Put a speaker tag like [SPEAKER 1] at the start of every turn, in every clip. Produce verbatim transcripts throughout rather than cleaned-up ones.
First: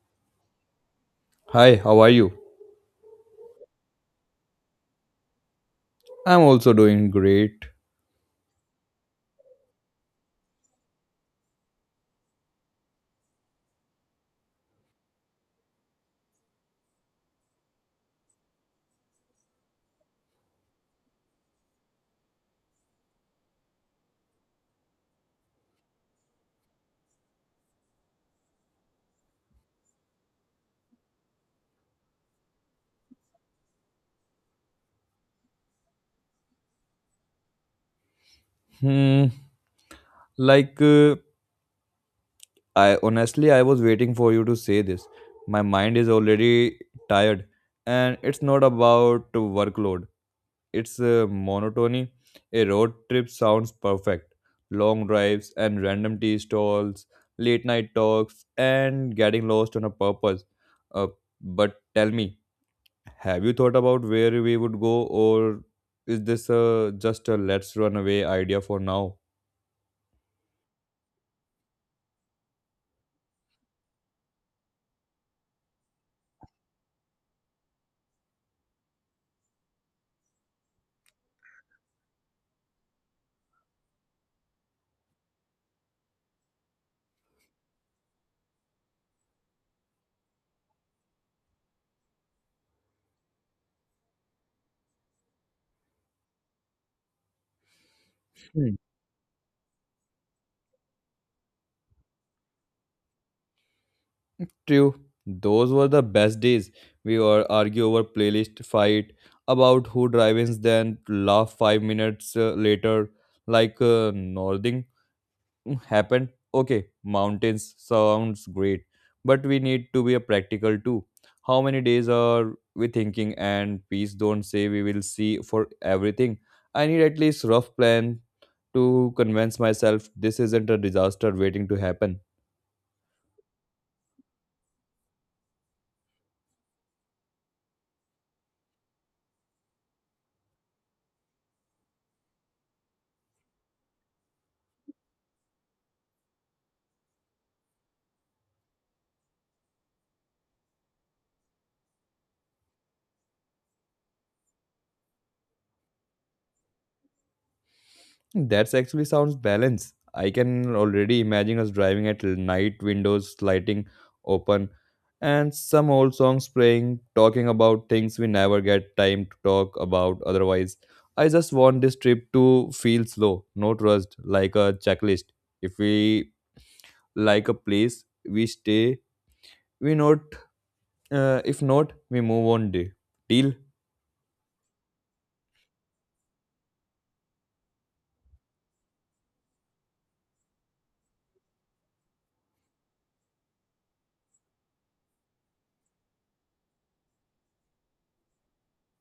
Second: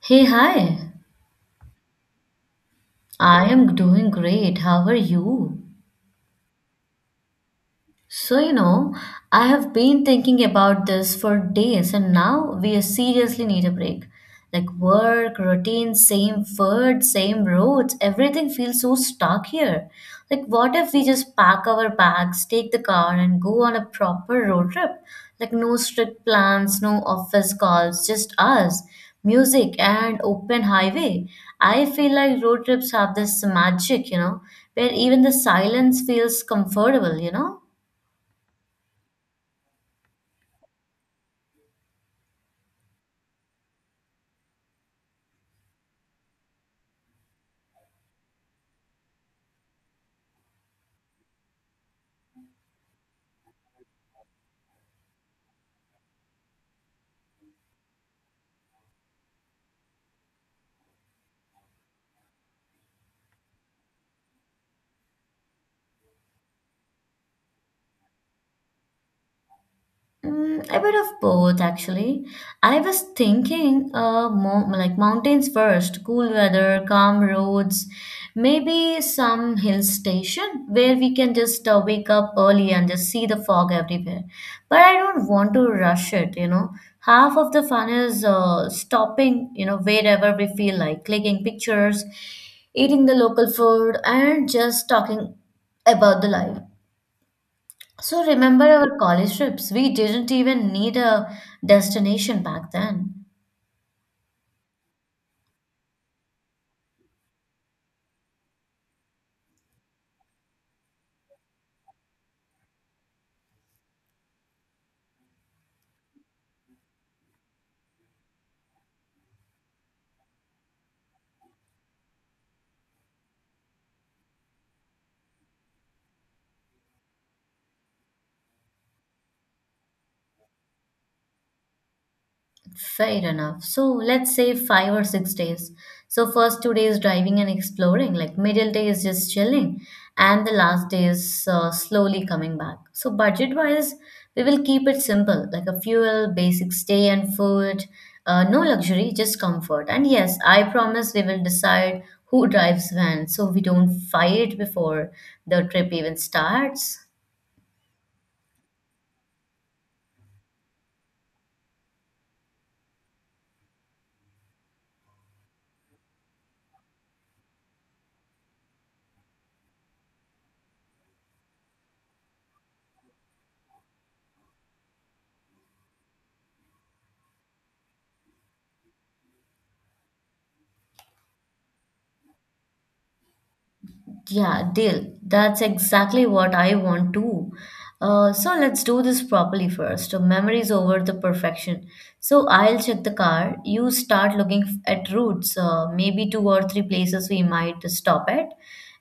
[SPEAKER 1] Hey, hi.
[SPEAKER 2] Hi, how are you?
[SPEAKER 1] I am doing great. How are you?
[SPEAKER 2] I'm also doing great.
[SPEAKER 1] So, you know, I have been thinking about this for days, and now we seriously need a break. Like work, routine, same food, same roads, everything feels so stuck here. Like, what if we just pack our bags, take the car, and go on a proper road trip? Like, no strict plans, no office calls, just us, music, and open highway. I feel like road trips have this magic, you know, where even the silence feels comfortable, you know?
[SPEAKER 2] Hmm, like uh, I honestly I was waiting for you to say this. My mind is already tired, and it's not about workload. It's uh, monotony. A road trip sounds perfect. Long drives and random tea stalls, late night talks and getting lost on a purpose. Uh, but tell me, have you thought about where we would go, or is this uh, just a let's run away idea for now?
[SPEAKER 1] Mm, a bit of both, actually. I was thinking, uh, mo like mountains first, cool weather, calm roads, maybe some hill station where we can just uh, wake up early and just see the fog everywhere. But I don't want to rush it, you know. Half of the fun is uh, stopping, you know, wherever we feel like, clicking pictures, eating the local food, and just talking about the life. So remember
[SPEAKER 2] Hmm.
[SPEAKER 1] our college trips? We didn't even need a destination back then.
[SPEAKER 2] True, those were the best days. We were argue over playlist, fight about who drives, then laugh five minutes uh, later like uh, Mm, happened, okay, mountains sounds great, but we need to be a practical too. How many days are we thinking, and please don't say we will see for everything. I need at least rough plan to convince myself this isn't a disaster waiting to happen.
[SPEAKER 1] Fair enough. So let's say five or six days. So first two days driving and exploring, like middle day is just chilling, and the last day is uh, slowly coming back. So budget wise, we will keep it simple, like a fuel, basic stay and food, uh, no luxury, just comfort. And yes, I promise we will decide who drives when, so we don't fight before the trip even starts.
[SPEAKER 2] That's actually sounds balanced. I can already imagine us driving at night, windows sliding open, and some old songs playing, talking about things we never get time to talk about otherwise. I just want this trip to feel slow, not rushed, like a checklist. If we like a place, we stay. We not. Uh, if not, we move on. Day deal.
[SPEAKER 1] Yeah, deal. That's exactly what I want too. Uh, so let's do this properly first. Memories over the perfection. So I'll check the car. You start looking f- at routes, uh, maybe two or three places we might stop at,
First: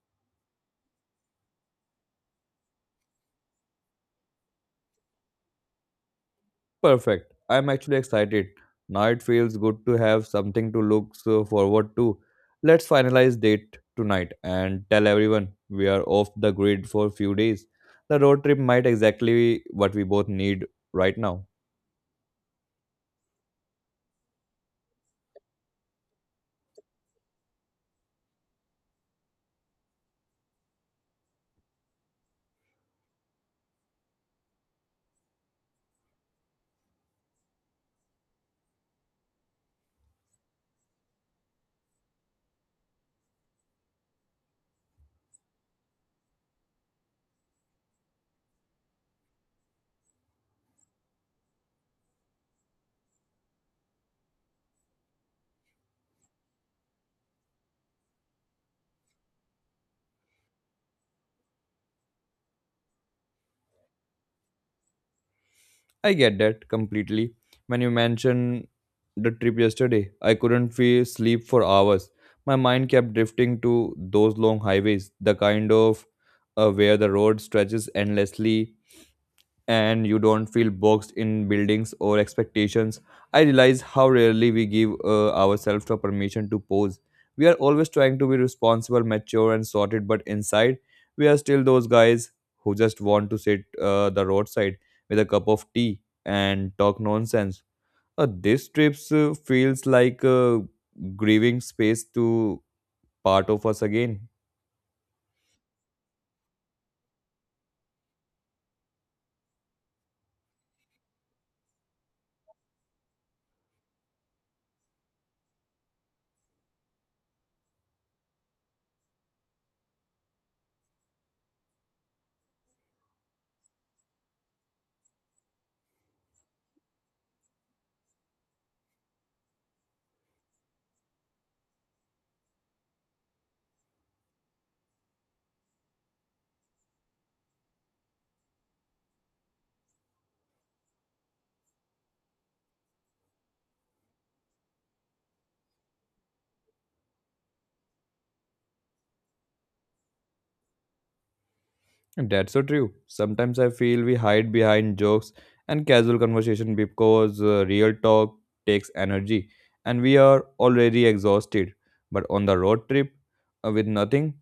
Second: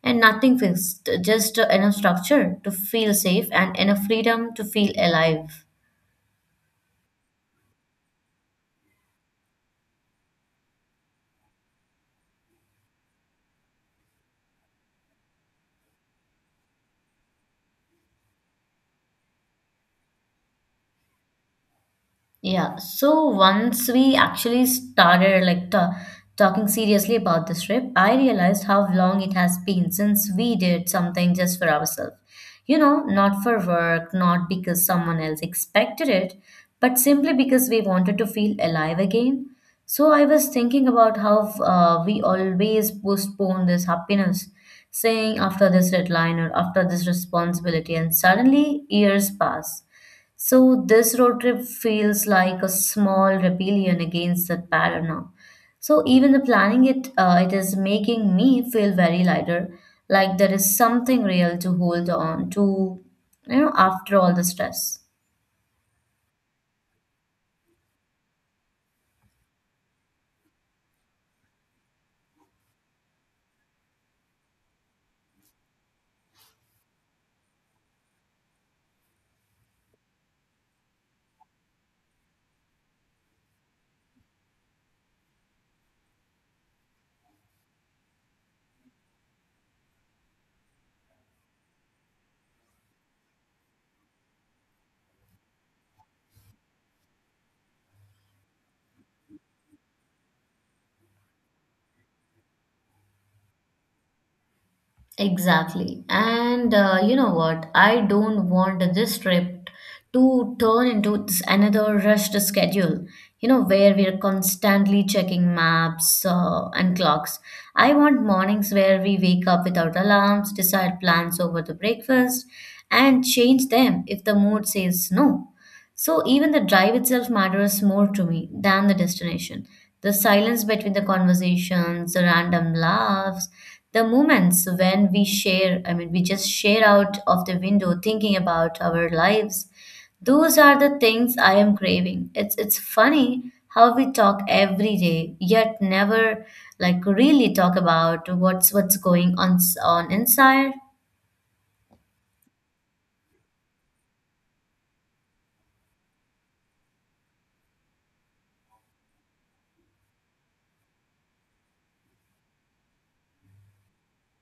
[SPEAKER 1] and nothing fixed, just enough structure to feel safe and enough freedom to feel alive.
[SPEAKER 2] Perfect. I'm actually excited. Now it feels good to have something to look so forward to. Let's finalize date tonight and tell everyone we are off the grid for a few days. The road trip might exactly be what we both need right now.
[SPEAKER 1] Yeah, so once we actually started like ta talking seriously about this trip, I realized how long it has been since we did something just for ourselves. You know, not for work, not because someone else expected it, but simply because we wanted to feel alive again. So I was thinking about how uh, we always postpone this happiness, saying after this deadline or after this responsibility, and suddenly years pass, so this road trip feels like a small rebellion against that pattern now. So even the planning it, uh, it is making me feel very lighter, like there is something real to hold on to, you know, after all the stress.
[SPEAKER 2] I get that completely. When you mentioned the trip yesterday, I couldn't feel sleep for hours. My mind kept drifting to those long highways, the kind of uh, where the road stretches endlessly and you don't feel boxed in buildings or expectations. I realize how rarely we give uh, ourselves the permission to pause. We are always trying to be responsible, mature, and sorted, but inside, we are still those guys who just want to sit uh, the roadside with a cup of tea and talk nonsense. Uh, this trip uh, feels like a grieving space to part of us again.
[SPEAKER 1] Exactly. And uh, you know what? I don't want this trip to turn into this another rushed schedule, you know, where we're constantly checking maps uh, and clocks. I want mornings where we wake up without alarms, decide plans over the breakfast, and change them if the mood says no. So even the drive itself matters more to me than the destination. The silence between the conversations, the random laughs, the moments when we share, I mean, we just share out of the window thinking about our lives. Those are the things I am craving. It's it's funny how we talk every day, yet never like really talk about what's what's going on on inside.
[SPEAKER 2] And that's so true. Sometimes I feel we hide behind jokes and casual conversation because uh, real talk takes energy and we are already exhausted. But on the road trip uh, with nothing,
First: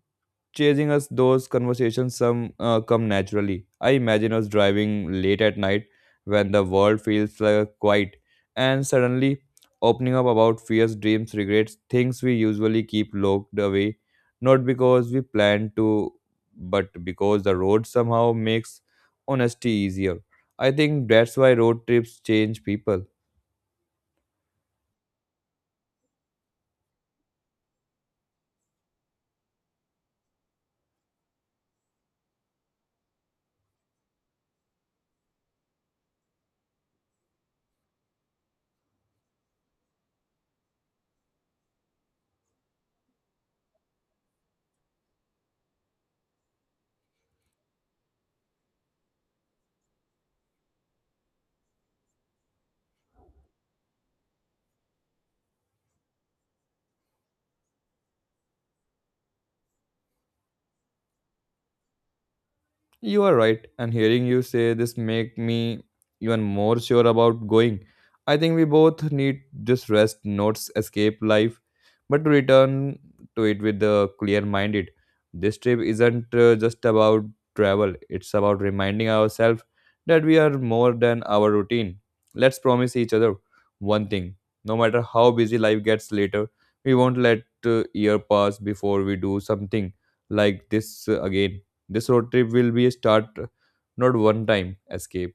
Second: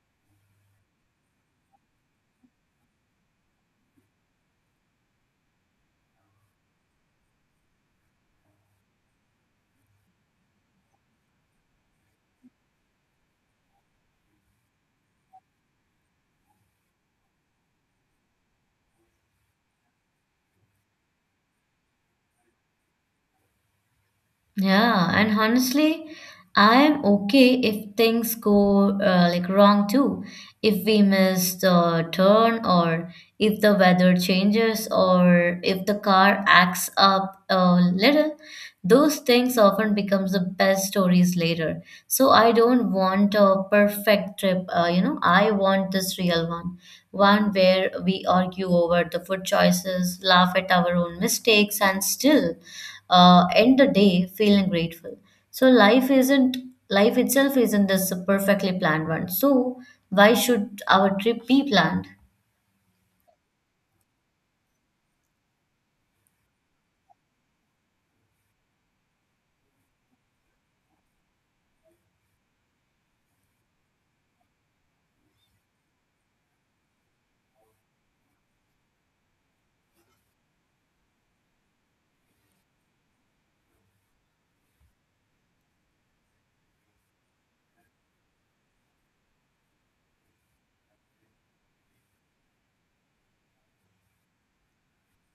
[SPEAKER 2] chasing us those conversations some uh, come naturally. I imagine us driving late at night when the world feels uh, quiet, and suddenly opening up about fears, dreams, regrets, things we usually keep locked away, not because we plan to, but because the road somehow makes honesty easier. I think that's why road trips change people.
[SPEAKER 1] Yeah, and honestly, I am okay if things go uh, like wrong too. If we miss the turn, or if the weather changes, or if the car acts up a little, those things often becomes the best stories later. So I don't want a perfect trip, uh, you know, I want this real one, one where we argue over the food choices, laugh at our own mistakes, and still uh, end the day feeling grateful. So life isn't life itself isn't this perfectly planned one. So why should our trip be planned?
[SPEAKER 2] You are right, and hearing you say this make me even more sure about going. I think we both need this rest, not escape life, but to return to it with a clear minded. This trip isn't uh, just about travel; it's about reminding ourselves that we are more than our routine. Let's promise each other one thing: no matter how busy life gets later, we won't let uh, year pass before we do something like this uh, again. This road trip will be a start, not one time escape.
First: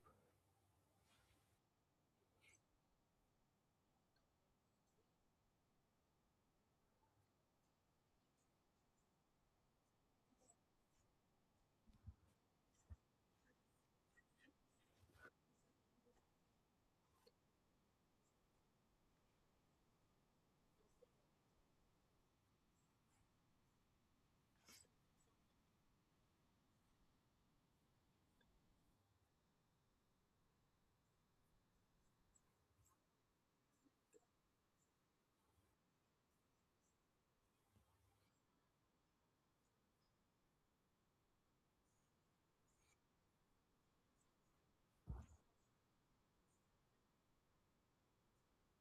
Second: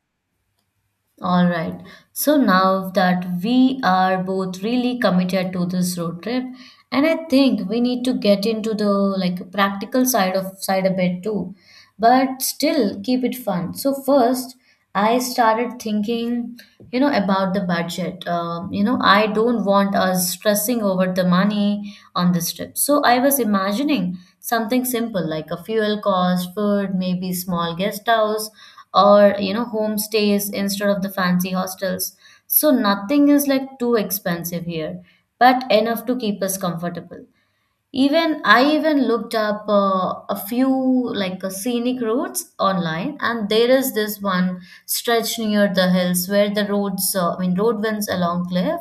[SPEAKER 1] All right. So now that we are both really committed to this road trip, and I think we need to get into the like practical side of side a bit too, but still keep it fun. So first, I started thinking, you know, about the budget. Um, you know, I don't want us stressing over the money on this trip. So I was imagining something simple like a fuel cost, food, maybe small guest house or you know homestays instead of the fancy hostels, so nothing is like too expensive here but enough to keep us comfortable. Even I even looked up uh, a few like uh, scenic routes online, and there is this one stretch near the hills where the roads, uh, I mean, road winds along cliff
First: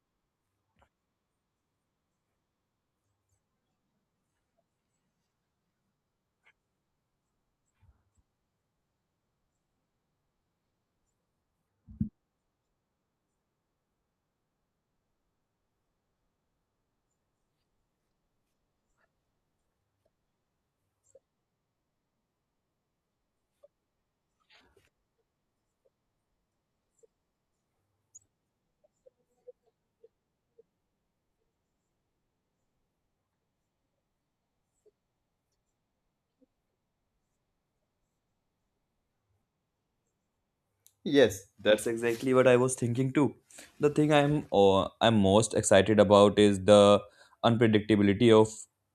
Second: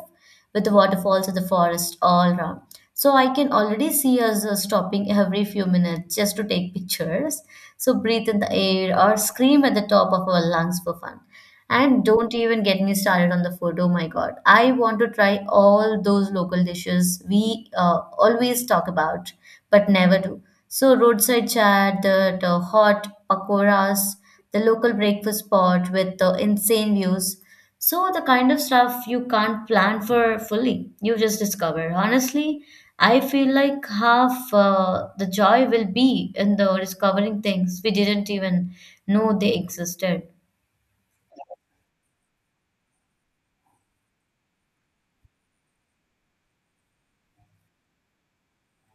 [SPEAKER 1] with the waterfalls and the forest all around. So I can already see us uh, stopping every few minutes just to take pictures. So breathe in the air or scream at the top of our lungs for fun. And don't even get me started on the food. Oh my God. I want to try all those local dishes we uh, always talk about, but never do. So, roadside chat, the, the hot pakoras, the local breakfast spot with the insane views. So, the kind of stuff you can't plan for fully, you just discover. Honestly, I feel like half uh, the joy will be in the discovering things we didn't even know they existed.
[SPEAKER 2] Yes, that's exactly what I was thinking too. The thing I'm uh, I'm most excited about is the unpredictability of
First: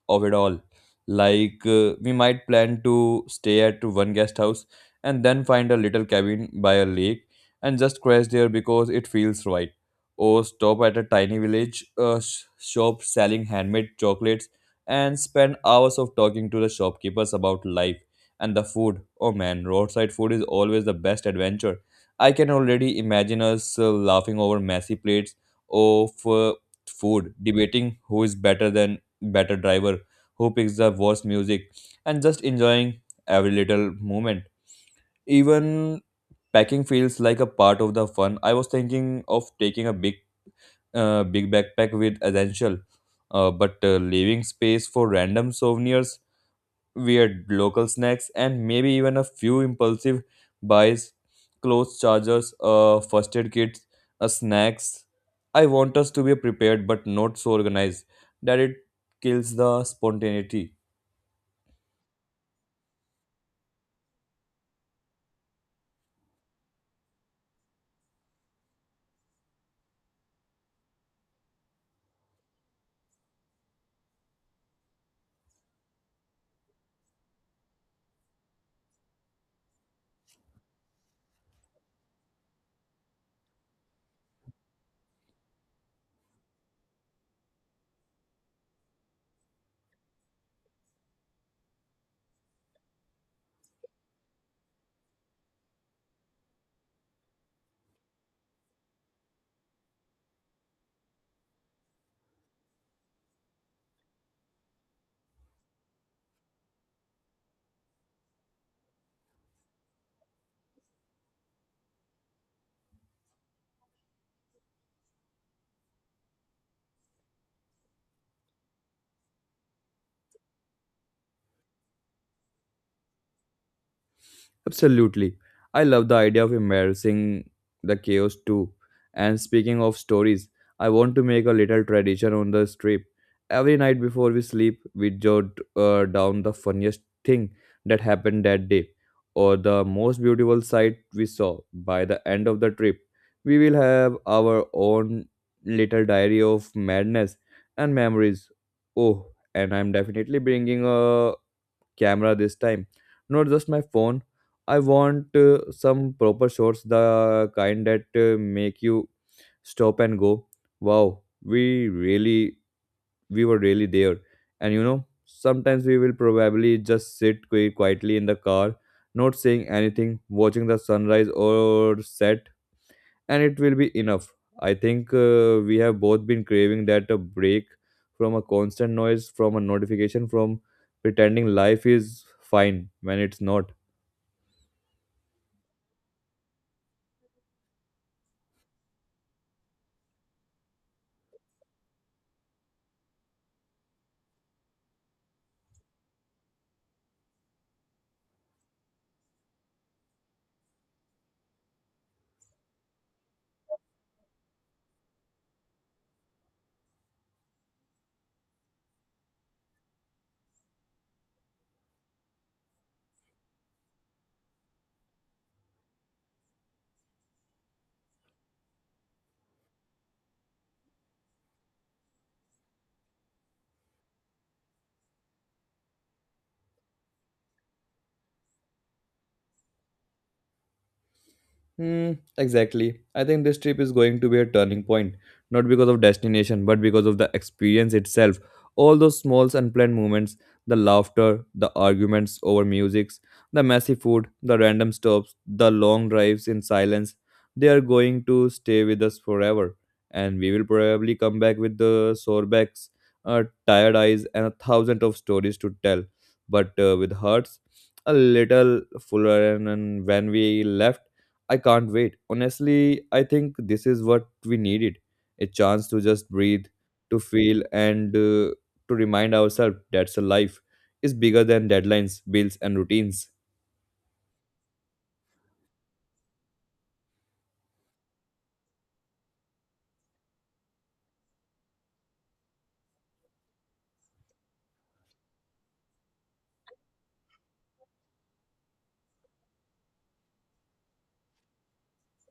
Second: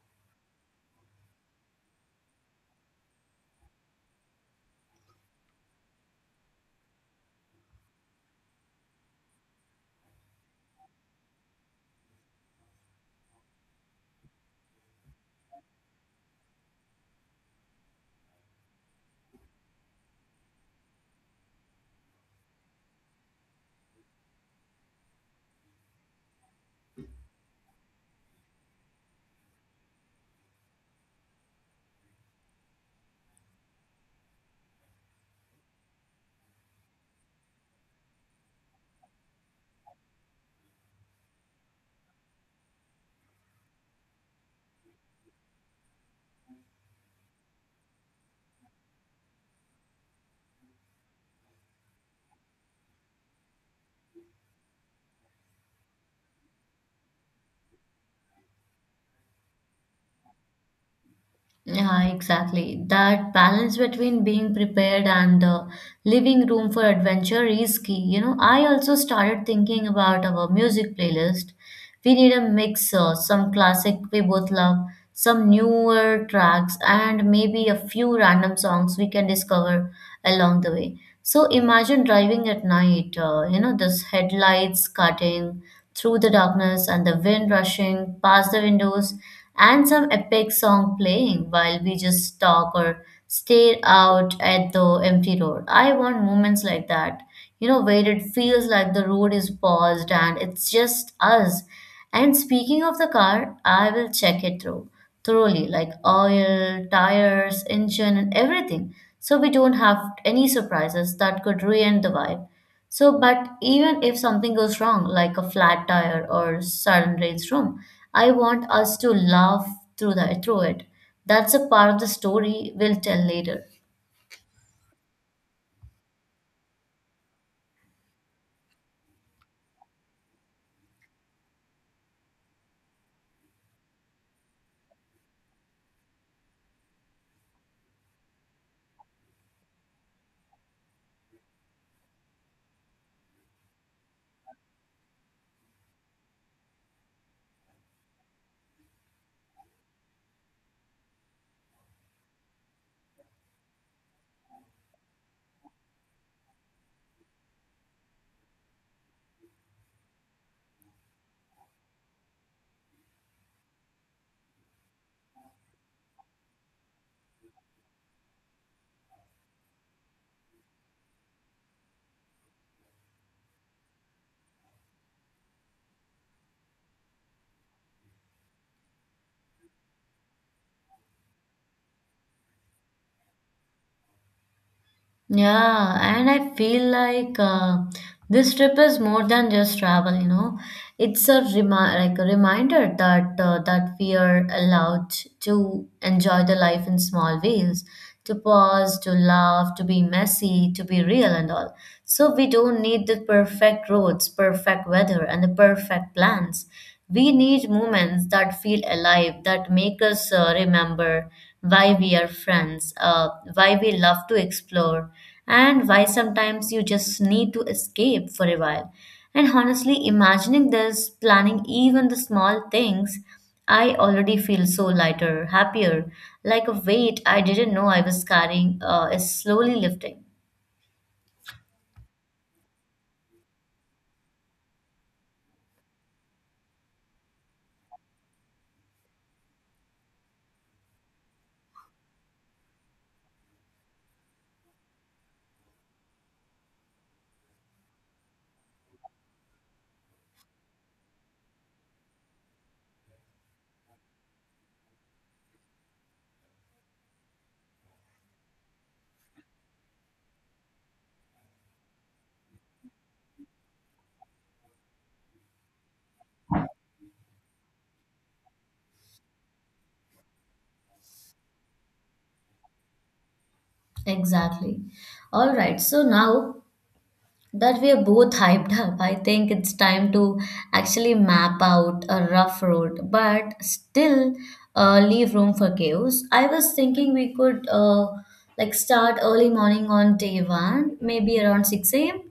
[SPEAKER 2] of it all. Like uh, we might plan to stay at one guest house and then find a little cabin by a lake and just crash there because it feels right. Or stop at a tiny village uh, sh- shop selling handmade chocolates and spend hours of talking to the shopkeepers about life and the food. Oh man, roadside food is always the best adventure. I can already imagine us uh, laughing over messy plates of uh, food, debating who is better than better driver, who picks the worst music, and just enjoying every little moment. Even packing feels like a part of the fun. I was thinking of taking a big, uh, big backpack with essential, uh, but uh, leaving space for random souvenirs, weird local snacks, and maybe even a few impulsive buys, clothes chargers, uh, first aid kits, uh, snacks. I want us to be prepared but not so organized that it kills the spontaneity.
[SPEAKER 1] Yeah, exactly. That balance between being prepared and uh, leaving room for adventure is key. You know, I also started thinking about our music playlist. We need a mix, uh, some classic we both love, some newer tracks, and maybe a few random songs we can discover along the way. So imagine driving at night, uh, you know, this headlights cutting through the darkness and the wind rushing past the windows and some epic song playing while we just talk or stare out at the empty road. I want moments like that, you know, where it feels like the road is paused and it's just us. And speaking of the car, I will check it through thoroughly, like oil, tires, engine, and everything, so we don't have any surprises that could ruin the vibe. So, but even if something goes wrong, like a flat tire or sudden rainstorm, I want us to laugh through that through it. That's a part of the story we'll tell later.
[SPEAKER 2] Absolutely. I love the idea of embarrassing the chaos too. And speaking of stories, I want to make a little tradition on the trip. Every night before we sleep, we jot uh, down the funniest thing that happened that day or the most beautiful sight we saw. By the end of the trip, we will have our own little diary of madness and memories. Oh, and I'm definitely bringing a camera this time, not just my phone. I want uh, some proper shots, the kind that uh, make you stop and go, wow, we really, we were really there. And you know, sometimes we will probably just sit qui- quietly in the car, not saying anything, watching the sunrise or set, and it will be enough. I think uh, we have both been craving that a break from a constant noise, from a notification, from pretending life is fine when it's not.
[SPEAKER 1] Yeah, and I feel like uh, this trip is more than just travel, you know. It's a remi- like a reminder that uh, that we are allowed to enjoy the life in small ways, to pause, to laugh, to be messy, to be real and all. So we don't need the perfect roads, perfect weather, and the perfect plans. We need moments that feel alive, that make us uh, remember why we are friends, uh, why we love to explore, and why sometimes you just need to escape for a while. And honestly, imagining this, planning even the small things, I already feel so lighter, happier, like a weight I didn't know I was carrying uh, is slowly lifting.
[SPEAKER 2] Hmm, exactly. I think this trip is going to be a turning point, not because of destination, but because of the experience itself. All those small unplanned moments, the laughter, the arguments over musics, the messy food, the random stops, the long drives in silence, they are going to stay with us forever. And we will probably come back with the sore backs, uh, tired eyes, and a thousand of stories to tell, but uh, with hearts a little fuller. And, and when we left, I can't wait. Honestly, I think this is what we needed, a chance to just breathe, to feel, and uh, to remind ourselves that a life is bigger than deadlines, bills, and routines.
[SPEAKER 1] Exactly. All right. So now that we are both hyped up. I think it's time to actually map out a rough road, but still uh, leave room for chaos. I was thinking we could uh, like start early morning on day one, maybe around six a.m.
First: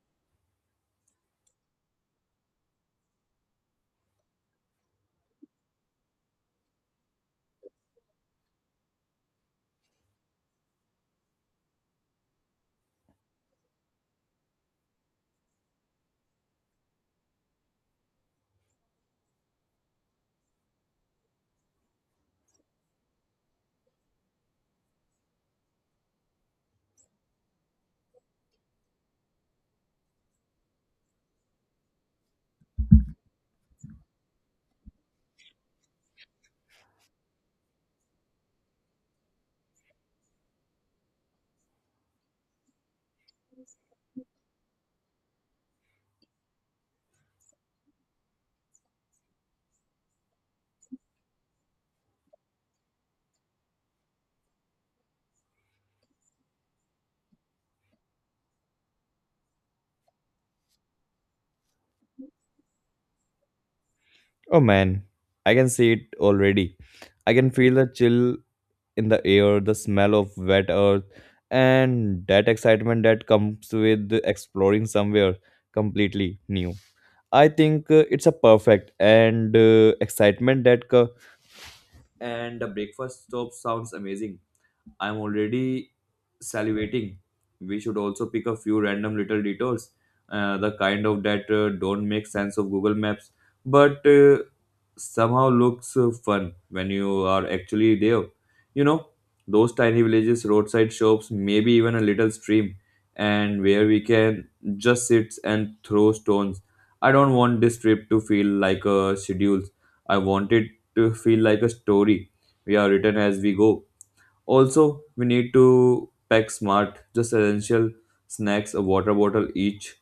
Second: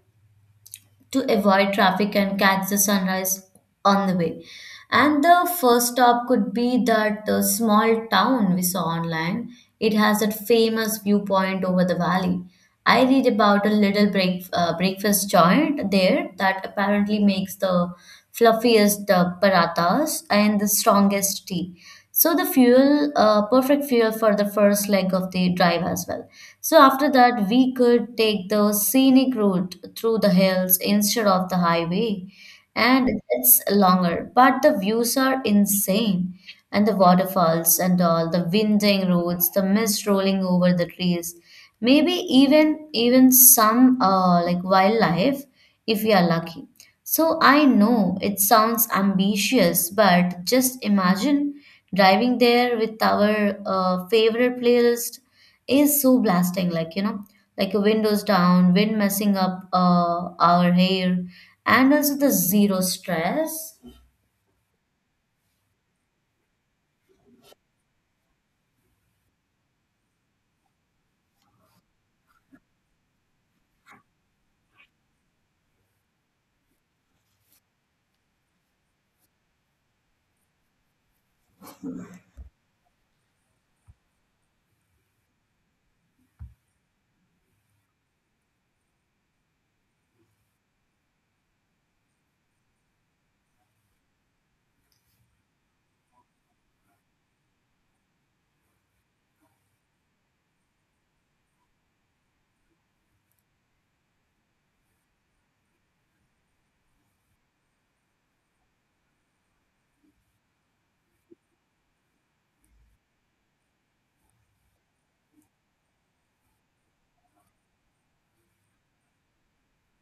[SPEAKER 1] to avoid traffic and catch the sunrise on the way. And the first stop could be that uh, small town we saw online. It has that famous viewpoint over the valley. I read about a little break, uh, breakfast joint there that apparently makes the fluffiest uh, parathas and the strongest tea, so the fuel uh, perfect fuel for the first leg of the drive as well. So after that we could take the scenic route through the hills instead of the highway, and it's longer but the views are insane, and the waterfalls and all the winding roads, the mist rolling over the trees, maybe even even some uh, like wildlife if we are lucky. So I know it sounds ambitious, but just imagine driving there with our uh, favorite playlist is so blasting, like you know, like a windows down, wind messing up uh, our hair, and also the zero stress.
[SPEAKER 2] Oh man, I can see it already. I can feel the chill in the air, the smell of wet earth, and that excitement that comes with exploring somewhere completely new. I think uh, it's a perfect and uh, excitement that co- and the breakfast stop sounds amazing. I'm already salivating. We should also pick a few random little detours, uh, the kind of that uh, don't make sense of Google Maps, but uh, somehow looks uh, fun when you are actually there. You know, those tiny villages, roadside shops, maybe even a little stream, and where we can just sit and throw stones. I don't want this trip to feel like a schedule. I want it to feel like a story we are written as we go. Also, we need to pack smart, just essential snacks, a water bottle each,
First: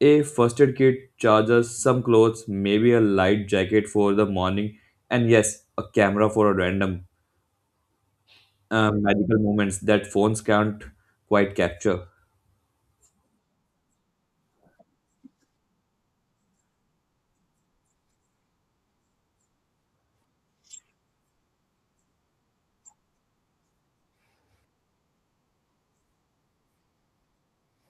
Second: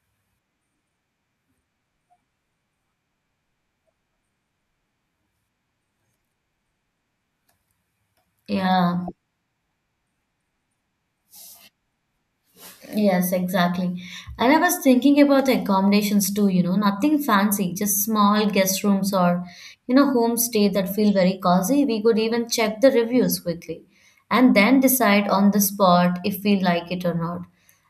[SPEAKER 2] a first aid kit, chargers, some clothes, maybe a light jacket for the morning, and yes, a camera for a random uh,
[SPEAKER 1] Yeah.
[SPEAKER 2] magical moments that phones can't quite capture.
[SPEAKER 1] Yes, exactly. And I was thinking about the accommodations too, you know, nothing fancy, just small guest rooms or, you know, homestay that feel very cozy. We could even check the reviews quickly and then decide on the spot if we like it or not.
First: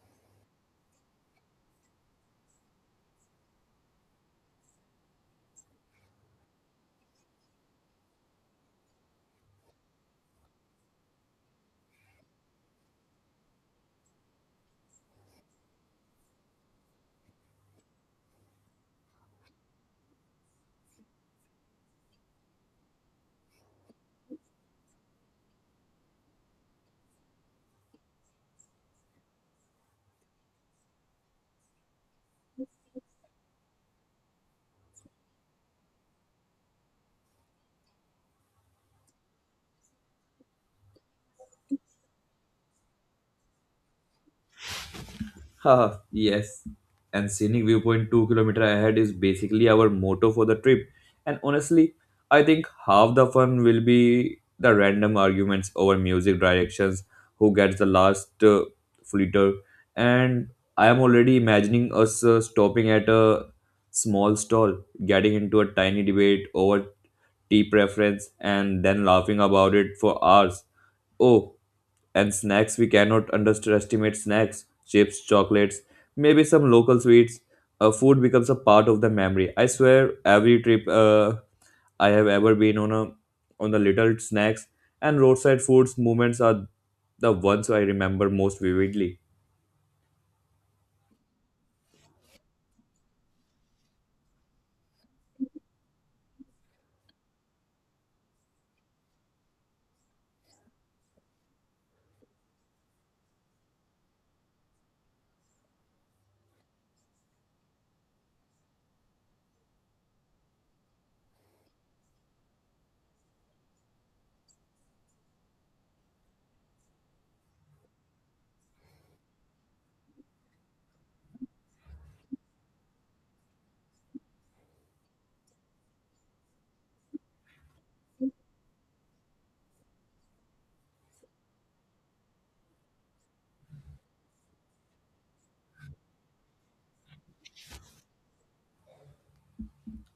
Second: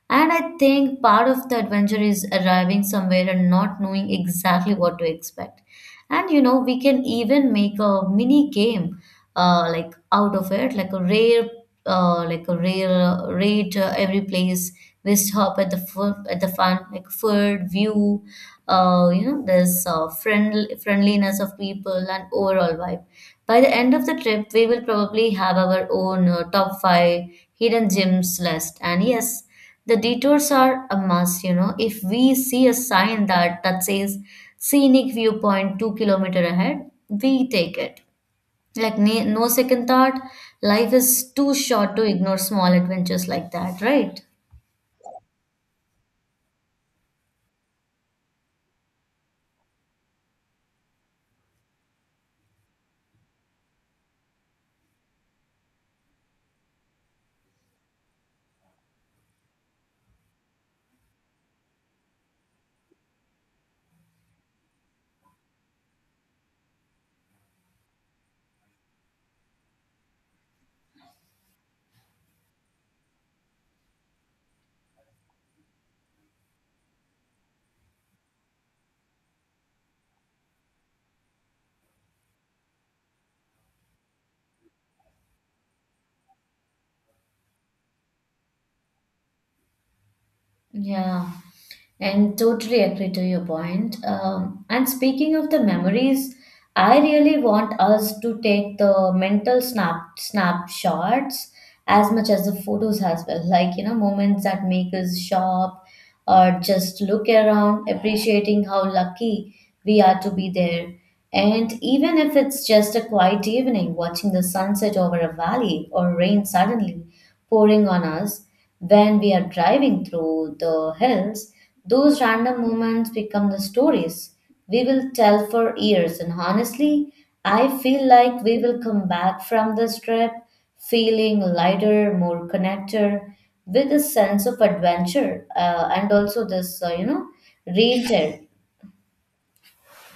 [SPEAKER 1] And I think part of the adventure is arriving somewhere and not knowing exactly what to expect. And you know, we can even make a mini game uh, like out of it, like a rare uh, like a rare rate uh, every place. We stop at the food at the fun like food view. Uh, you know, there's uh, friendly friendliness of people and overall vibe. By the end of the trip, we will probably have our own uh, top five hidden gems list. And yes, the detours are a must. You know, if we see a sign that that says scenic viewpoint two kilometer ahead, we take it. Like na- no second thought, life is too short to ignore small adventures like that, right?
[SPEAKER 2] Ah, yes. And scenic viewpoint two kilometer ahead is basically our motto for the trip. And honestly, I think half the fun will be the random arguments over music directions, who gets the last uh, flitter. And I am already imagining us uh, stopping at a small stall, getting into a tiny debate over tea preference, and then laughing about it for hours. Oh, and snacks, we cannot underestimate snacks, chips, chocolates, maybe some local sweets. Uh, food becomes a part of the memory. I swear, every trip uh, I have ever been on, a on the little snacks and roadside foods moments are the ones I remember most vividly.
[SPEAKER 1] Yeah, and totally agree to your point. Um, and speaking of the memories, I really want us to take the mental snap snapshots as much as the photos as well. Like, you know, moments that make us shop or just look around, appreciating how lucky we are to be there. And even if it's just a quiet evening, watching the sunset over a valley or rain suddenly, pouring on us when we are driving through the hills. Those random moments become the stories we will tell for years. And honestly, I feel like we will come back from this trip feeling lighter, more connected, with a sense of adventure, uh, and also this, uh, you know, real.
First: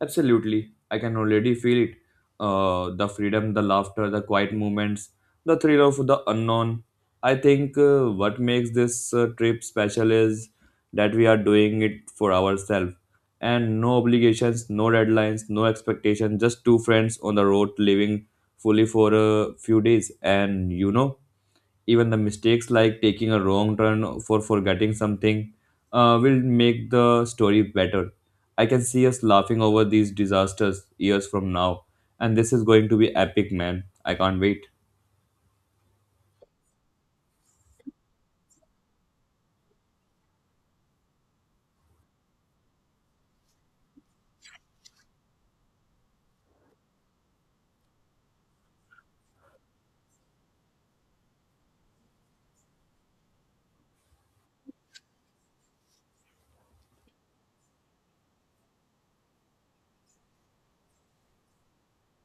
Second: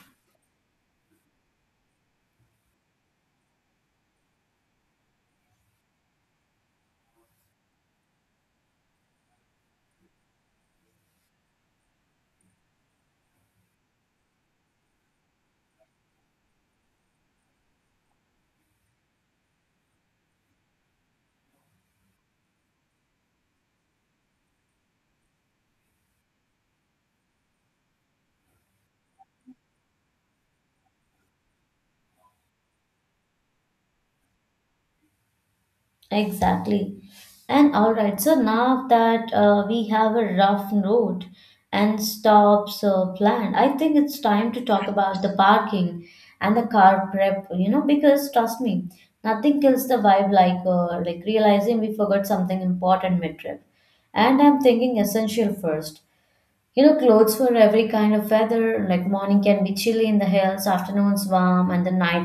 [SPEAKER 2] Absolutely. I can already feel it. Uh, the freedom, the laughter, the quiet moments, the thrill of the unknown. I think uh, what makes this uh, trip special is that we are doing it for ourselves. And no obligations, no deadlines, no expectations, just two friends on the road living fully for a few days. And you know, even the mistakes like taking a wrong turn for forgetting something uh, will make the story better. I can see us laughing over these disasters years from now, and this is going to be epic, man. I can't wait.
[SPEAKER 1] Exactly. And all right, so now that uh, we have a rough road and stops uh, planned, I think it's time to talk about the parking and the car prep, you know, because trust me, nothing kills the vibe like uh, like realizing we forgot something important mid-trip. And I'm thinking essential first. You know, clothes for every kind of weather, like morning can be chilly in the hills, afternoons warm, and the nights